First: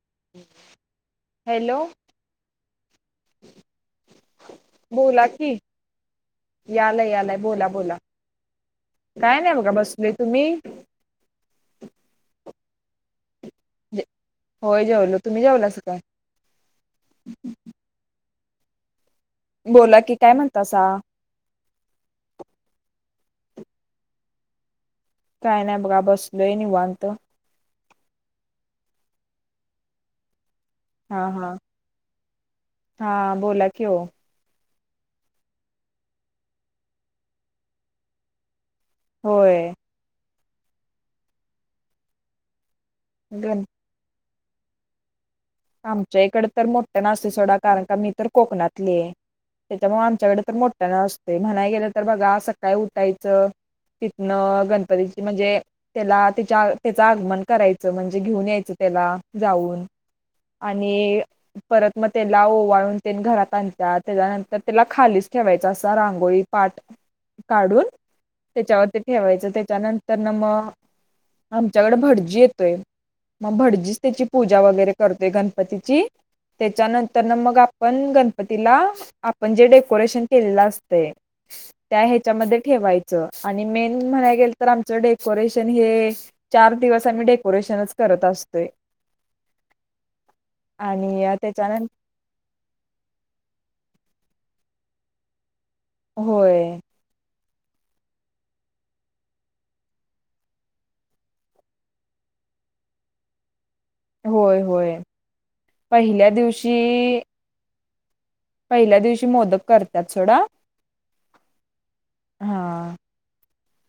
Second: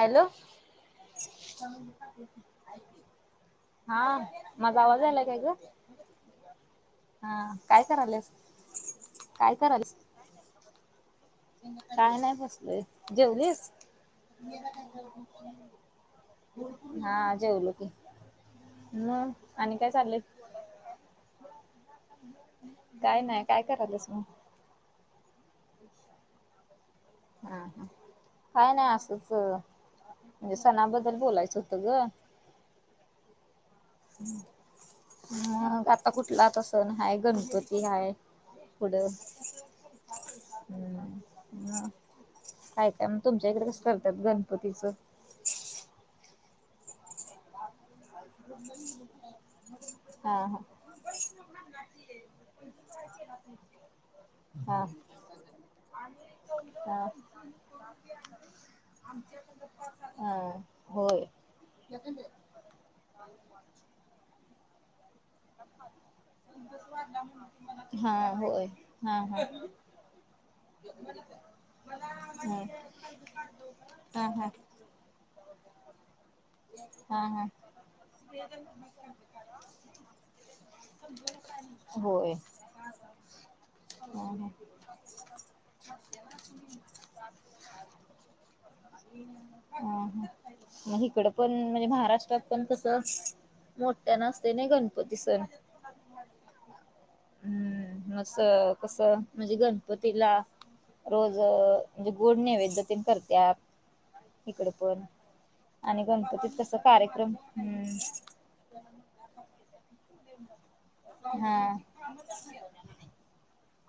Hello. च hello हा माझा आवाज आलाय बोला काय की ग. यालाय यालाय हा बोला काय बोला. करायलेस काय नाही बघा बसले तुम्ही काय नाही बसलय जेवलीस होय जेवलो तुम्ही जेवलासा काय हा जेवले की मग आणि बोला की चाललंय काय म्हणतासा काय नाही काय करालस म काय नाही बघा बसलोय निवांत हम ह काय नाही असंच म्हणजे सणाबद्दल हा हा बोलायचं होतं ग हा बोला की ओ मग आता कुठला त सण हाय गणपती हाय पुढं होय हम् ह काय त्यामुळे ग तुमच्या गण इकडे कसं करतात गणपतीचं आमच्या इकडे तर मोठ्या नाते सोडा कारण का मी तर कोकणातली आहे त्यांच्यामुळे हा आमच्याकडे तर मोठ्या न असते म्हणाय गेलं तर बघा संकाळी उठायचं तिथनं हा हा गणपतीची म्हणजे त्याला तच्या त्याच हा आगमन करायचं म्हणजे घेऊन यायचं त्याला जाऊन हा आणि होय परत मग त्याला ओवाळून ते घरात आणत त्याच्यानंतर त्याला खालीच ठेवायच अस रांगोळी पाठ काढून हा होय त्याच्यावरती हा हा ठेवायचं ह त्याच्यानंतर ना मग आमच्याकडे भटजी येतोय मग भटजीच त्याची हा हा पूजा वगैरे करतोय गणपतीची त्याच्यानंतर हा ना हा मग आपण गणपतीला आपण जे डेकोरेशन केलेल असतय त्या होय ह्याच्या मध्ये ह ठेवायचे आणि मेन म्हणायला ह गेले तर ह आमच्या कडे डेकोरेशन हे चार दिवस आम्ही डेकोरेशनच करत असतोय ह मग आणि इकड पण त्याच्यानं म्हणजे महाराष्ट्रात पण तस मोठ्या नसते नाही गणप पतीच होय हम्म मसं कस म्हणजे गणपतीला रोज म्हणजे गोड नैवेद्यते करत्या होय इकडे होय पण आणि पहिल्या गणपतीत कस दिवशी कार्यक्रम हम्म पहिल्या दिवशी मोदक करतात सोडा हा हा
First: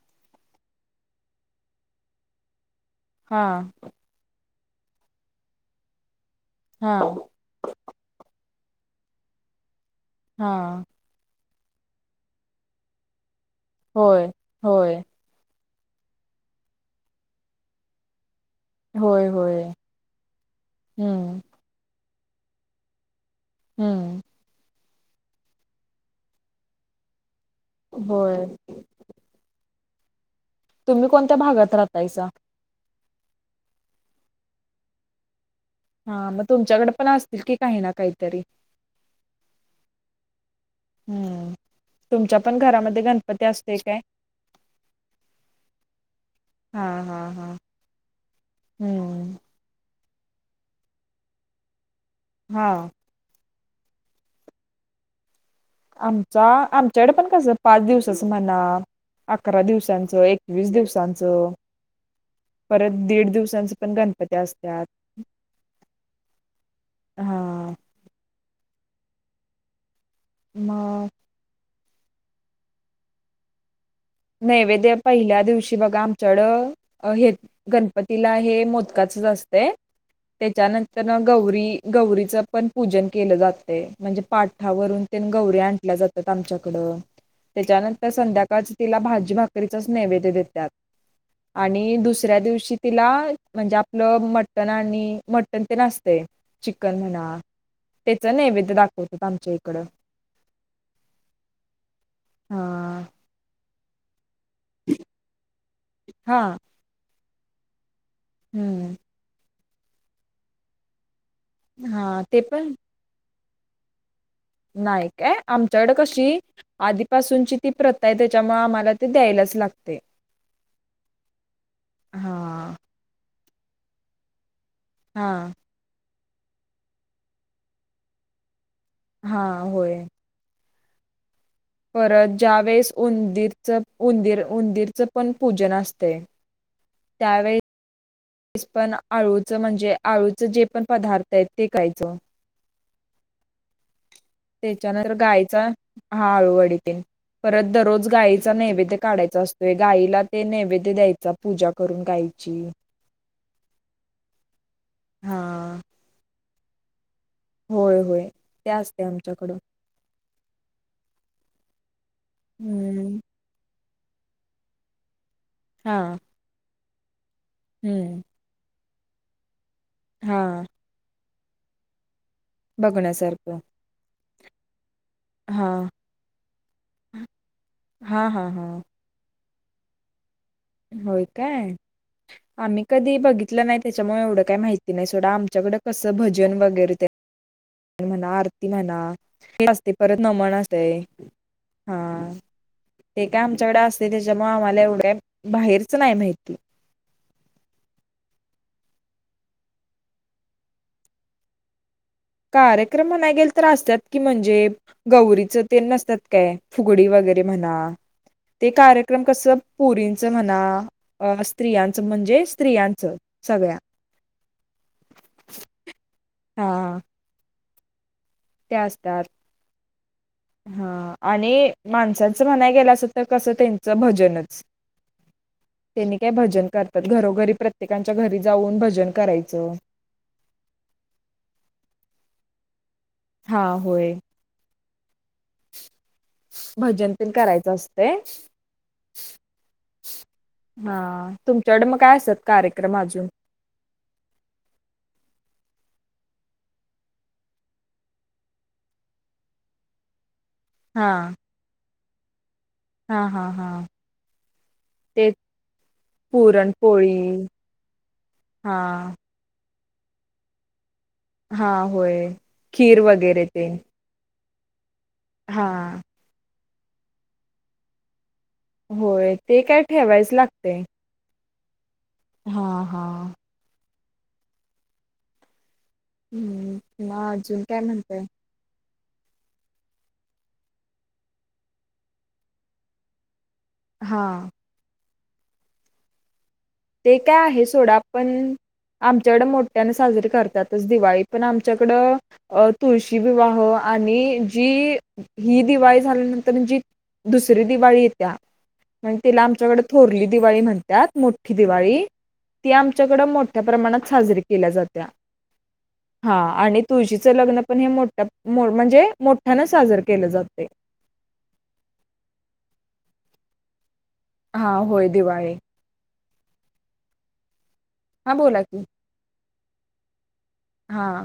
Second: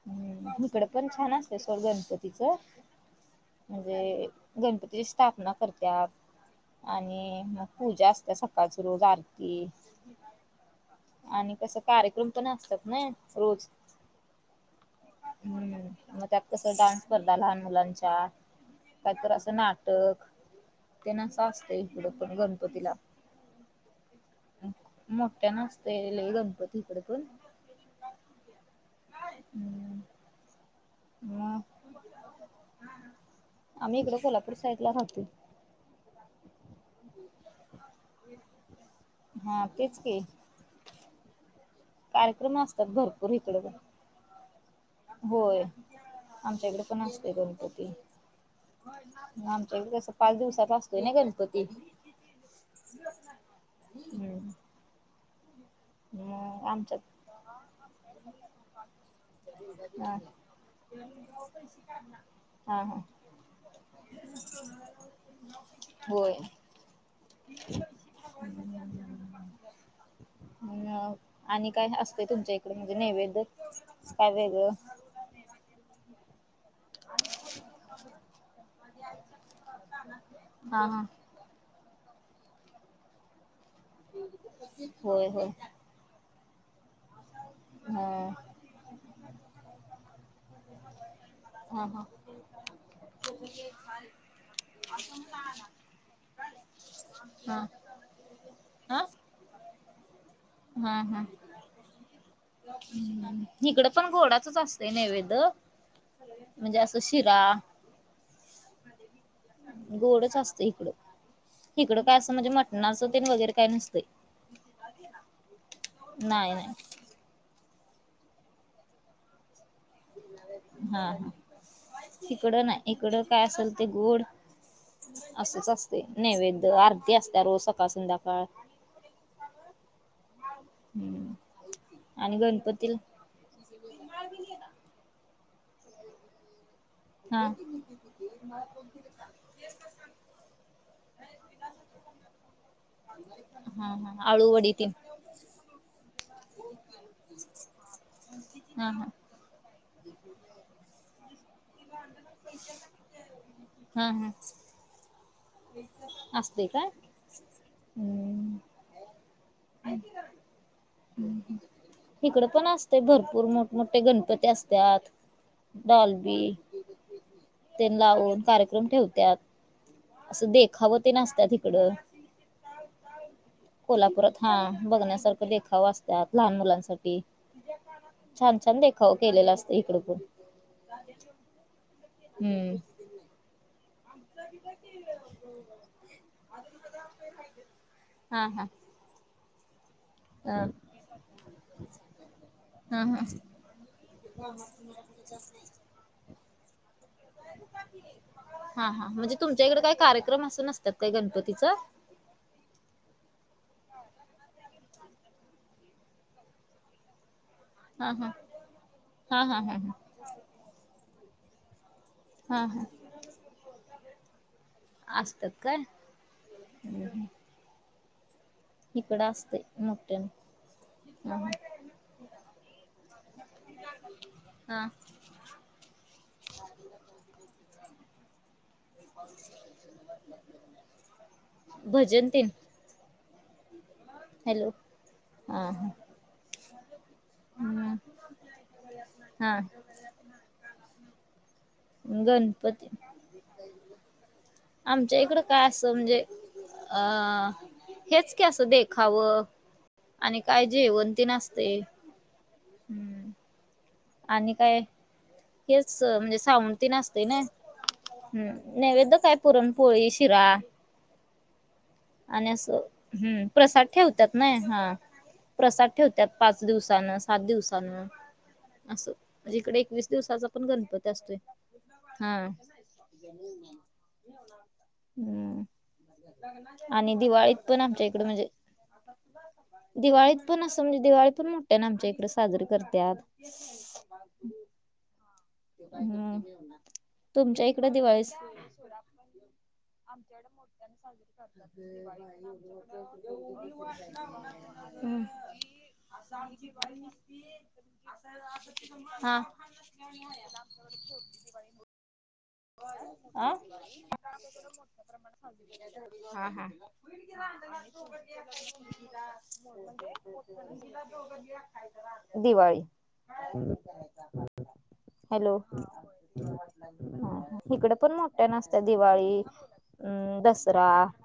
हम्म इकड पण छान असते सोड गणपतीच हा म्हणजे गणपतीची स्थापना करत्यात हा आणि म पूजा असतय का रोज आरती हा तस कार्यक्रम पण असतात ना रोज होय होय हम्म मग त्यात कस डान्स स्पर्धा लहान मुलांच्या काय होय तर असं होय नाटक तेन हम्म असं असतंय गणपतीला हम्म मोठ्यान असतय लई गणपती इकड पण होय तुम्ही कोणत्या मग भागात राहतायसा आम्ही इकडं कोल्हापूर साईड ला राहतोय हा मग तुमच्याकड पण असतील कि काही ना काहीतरी हा तेच की हम्म तुमच्या कार्यक्रम पण असतात घरामध्ये भरपूर गणपती इकडे पण असतोय काय? होय आमच्याकडे हा पण हा असतोय हा गणपती हम्म आमच्याकडे कस पाच दिवसाचा असतोय नाय गणपती हा हम्म. आमचा मग आमच्यात आमच्याकडे पण कसं पाच दिवसचा म्हणा- अकरा हा दिवसांचं एकवीस दिवसांचं हा परत हा दीड दिवसांचं पण गणप- ती असत्यात होय हा. मग. अ आणि काय असतय तुमच्या इकडे म्हणजे नैवेद? नैवेद्य पहिल्या दिवशी बघा आमच्याडं- हेत गणपतीला हे मोदकाचच असतय हा हा त्याच्यानंतरन गौरी- गौरीच पण पूजन केलं जात. म्हणजे पाठावरून होय तेन होय गौरी आणल्या जातात आमच्याकडं. त्याच्यानंतर हा संध्याकाळच तिला भाजी भाकरीचच नैवेद्य देत्यात. हा आणि हा दुसऱ्या दिवशी तिला म्हणजे आपलं मटण आणि मटण तेन असतय. चिकन म्हणा हा त्याच नैवेद्य हा दाखवत्यात आमच्या इकड. हम हा. इकड पण गोडाचच असतय नैवेद हा म्हणजे अस शि- शिरा. हम्म. गोडच असतय इकडं इकडं काय हा असं ते म्हणजे मटणाचं तेन वगैरे काय नसतय. नाई काय आमच्याकड कशी नाही नाही आधीपासूनची- ती प्रथा त्याच्यामुळ आम्हाला ते द्यायलाच लाग. हा हा इकडं हा नाय इकडं काय असेल ते गोड- हा असंच असतय नैवेद्य आरती असत्या रोज सकाळ संध्याकाळ. हा होय. [inaudible] परत आणि ज्या वेळेस गणपतीला उंदीरच उंदीर उंदीरच पण- पूजन असतय. हा. तेस पण आळूचं म्हणजे आळूचं जे पण पदार्थ हायत ते कायचं. हा हा. आळूवडी तीन त्याच्यावर गायचा हा अळूवडी तेन. परत दरोज गाईचा हा नैवेद्य हा काढायच असतो. करून गायची हा हम. ह. हा ते काय? होय होय ते असतय आमच्याकडं. इकड पण असतय हम्म भरपूर मोठ मोठे गणपती असत्यात हा डाॅल्बी- तेन हम्म लावून कार्यक्रम ठेवत्यात, असं हां देखावं ते नसत्यात इकडं - बघण्यासारखं - बघण्यासारख देखावा असत्यात, लहान मुलांसाठी, हां, हां, छान-छान हां. देखावं केलेला अस इकडं पण होय काय? हम्म आम्ही कधी बघितलं नायत त्याच्यामुळे एवढं काही माहिती नाही, सोडा आमच्याकडं कसं, भजन वगैरे ते म्हणा, हा हा आरती म्हणा ते परत नमन अ असतंय, हां. हा हा ते काय आमच्याकडे असतंय, त्याच्यामुळं आम्हाला एवढे, बाहेरचं नाय माहिती. [unintelligible] हां हां म्हणजे तुमच्या इकडे काही कार्यक्रम असं नसत्यात का गणपतीचं? कार्यक्रम म्हणायं गेल तर असत्यात, की म्हणजे गौरीचंच ते नसत्यात काय? फुगडी वगैरे ते म्हणा, हा हा ते कार्यक्रम हा कसं, हा हा हा पोरींच म्हणा, अं स्त्रियां त म्हणजे स्त्रियांच, सगळ्या. असत्यात काय? हां. [unintelligible] इकडं असतय मोठं. हां आणि माणसांचं म्हणाय गेलं असं तर कसं, त्यांचं भजनचं. हा तेनी ते भजन करतात, घरोघरी प्रत्येकांच्या घरी जाऊन भजन करायचं. भजन ते हां होय हा हा. भजन पण करायचं हम्म असतंय. हा हां तुमच्याकडं मग काय असतात, गणपती कार्यक्रम अजून? आमच्या इकडं काय असलं जे अं तेच की अस, देखावं आणि काय जेवंतीण आसते. हां हां हां आणि काय? हेचं अं म्हणजे, सावंतीण पुरणपोळी असते ना, हा हं नैवेद काय पुरण पोळी, शिरा हा होय आणि असं, खीर हम्म वगैरे ते प्रसाद ठेवत्यात. नाही हां, हा प्रसाद ठेवत्यात, पाच दिवसानं, सात दिवसानं असं, होय ते इकडे काय एकवीस ठेवायच दिवसाचा पण लागते गणपती असतोय. हां हा हा हम्म हम्म आणि मग दिवाळीत अजून काय पण आमच्या म्हणतय इकडं म्हणजे दिवाळीत पण, असं म्हणजे, दिवाळी पण मोठ्यानं आमच्या इकडं साजरीे करत्यात. हां हम्म. ते काय आहे तुमच्या इकडे सोडा, दिवाळीस पणं आमच्याकडे मोठ्यानं साजरीे करतातच दिवाळीत. पण आमच्याकडं, अं तुळशी विवाह आणि जी, ही दिवाळी झाली पण जी, दुसरी दिवाळी येत्या, पण हा तिला आमच्याकडं थोरली दिवाळी म्हणत्यात, मोठ ही दिवाळी, ती आमच्याकडं मोठ्या प्रमाणात साजरी केल्या जात्या. हा हां हां आणि तुळशीचं लग्न पण हे मोठ्या मो- म्हणजे मोठ्यानं साजर केलं जाते दिवाळी [unintelligible] हां होय, दिवाळी हं इकडे पण हा मोठ्यानं बोला असत्या की दिवाळी, दस दसरा, हा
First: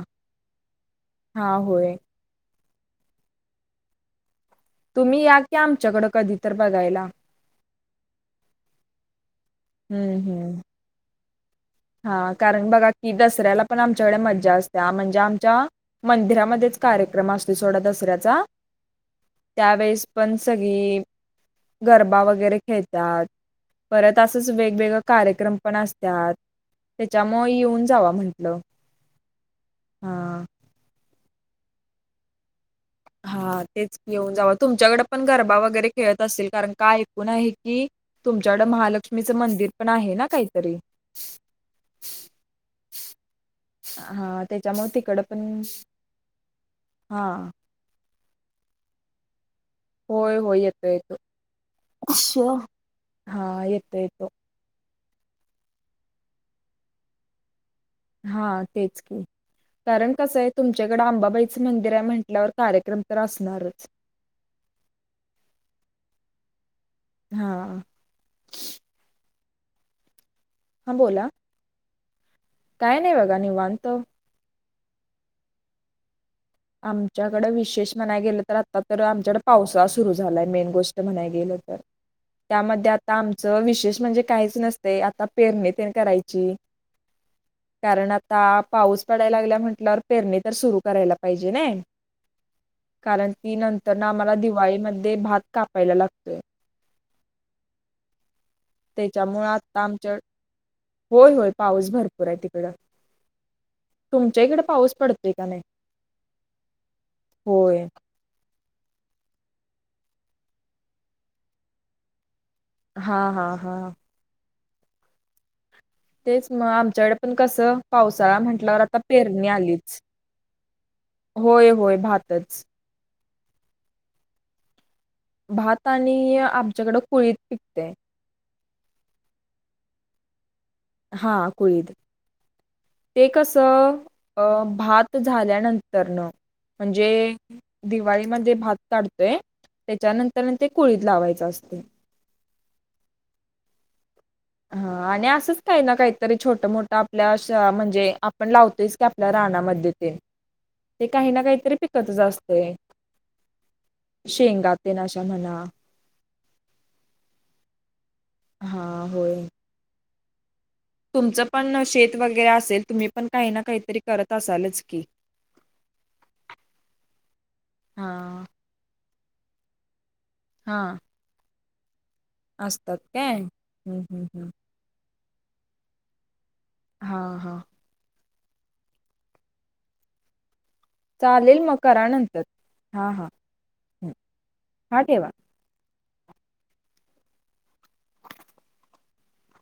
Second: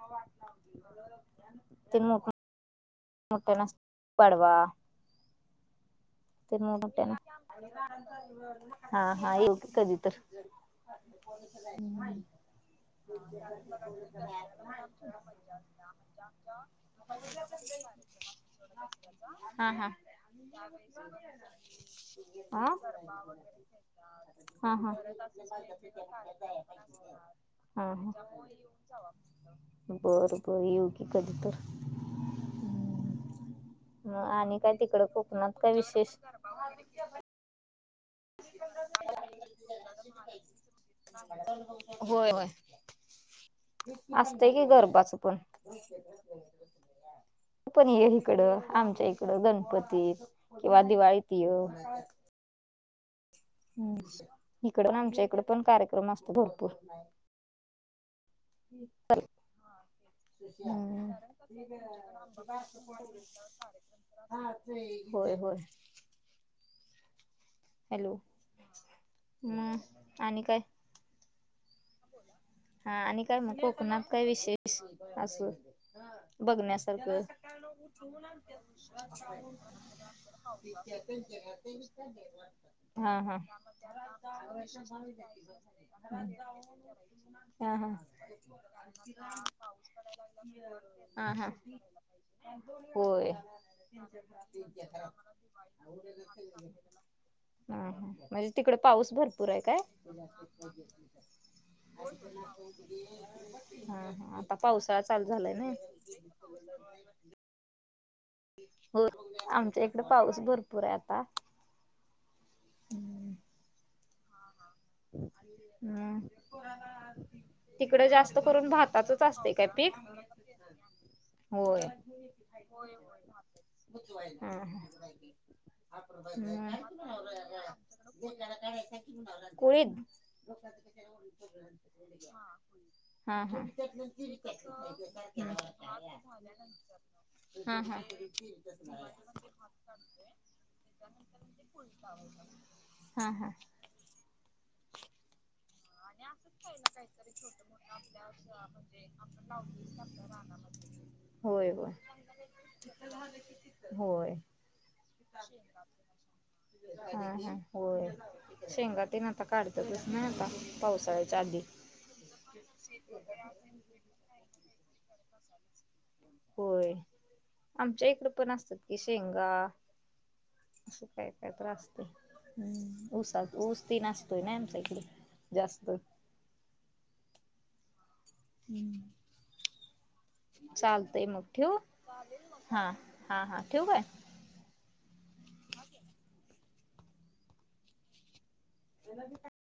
हा होय तीनमुख मग तेणस पाडवा तुम्ही या की आमच्याकडं कधी तर तिनमर बघायला मोटेन हा हा ये हम्म हम्म ह हा कारण बघा की दसऱ्याला पण आमच्याकडे मज्जा असते म्हणजे आमच्या मंदिरामध्येच कार्य कार्यक्रम असतो सोडा दुसर्‍याचा हा हा त्यावेळेस पण सगळी ऐ गरबा वगैरे आ हा खेळतात परत असच हा वेगवेगळे हा कार्यक्रम पण असतात त्याच्यामुळे येऊन जावा हा म्हंटलं हा हो हो हा तेच घेऊन जाव काय तुमच्याकडे तिकड पण कोकणात गरबा काय वगैरे विशेष खेळत असेल कारण काय ऐकून आहे की तुमच्याकड महालक्ष्मीचं मंदिर पण आहे ना काहीतरी रिकाम हा असतय की त्याच्यामुळे गरबाच तिकड पण हा पण हे इकड आमच्या इकड गणपतीत होय होय किंवा येतो येतो दिवाळीत येऊ अच्छा. हा येतो येतो हम्म इकड पण आमच्या इकड पण कार्यक्रम असतो भरपूर हा तेच की कारण कसं आहे तुमच्याकडे आंबाबाईचं मंदिर आहे म्हटल्यावर कार्यक्रम तर असणारच होय होय हा हम्म आणि काय हा बोला हा नाही आणि बघा काय मग निवांत कोकणात काय विशेष असू आमच्याकडे विशेष म्हणाय गेलं तर आता तर आमच्याकड पावसाळा सुरू झालाय मेन गोष्ट म्हणाय गे त्यामध्ये आता हा हा आमच विशेष म्हणजे काहीच नसत आता पेरणी ते करायची हा हा कारण आता पाऊस पडायला लागला म्हंटल्यावर पेरणी तर सुरु करायला हा हा पाहिजे ना होय कारण ती नंतर ना आम्हाला दिवाळीमध्ये भात कापायला लागतोय हा ह म्हणजे तिकडे पाऊस त्याच्यामुळे भरपूर आहे काय आता आमच्या होय होय पाऊस भरपूर आहे तिकडं हा हा तुमच्या आता इकडे पाऊस पावसाळा चालू पडतोय का झालाय नाही? ना होय हो आमच्या इकडे पाऊस भरपूर आहे आता हा हा हा रिकाम तेच मग आमच्याकडे पण कसं तिकडे पावसाळा जास्त करून म्हटल्यावर आता भाताचच पेरणी असते काय पीक आलीच होय होय भातच हम्म हम्म भात आणि आमच्याकडं कुळीत पिकते कुळीद हा कुळीद ते हा कस हा अ भात झाल्यानंतर न म्हणजे हा हा दिवाळीमध्ये भात काढतोय त्याच्यानंतर ते कुळीत लावायच असत हा हा हा आणि असंच काही ना काहीतरी छोट मोठं आपल्या म्हणजे आपण लावतोयच की आपल्या राणामध्ये ते होय काहीनाकाहीतरी होय पिकतच असतय होय शेंगाते नाशा म्हणा हा हा होय हा शेंगात ना होय आता काढतात ना आता पावसाळ्याच्या तुमचं आधी पण शेत वगैरे असेल तुम्ही पण काही ना काहीतरी करत असालच की होय आमच्या हा इकड पण असतात कि शेंगा हा असं काय काय त्रास असतात ् ऊस काय ऊस त हम्म हम्म नासतोय हम्म ना आमकडे जास्त ह हां हम्म चालेल मकरानंतर हा हा हा ठेवा तेव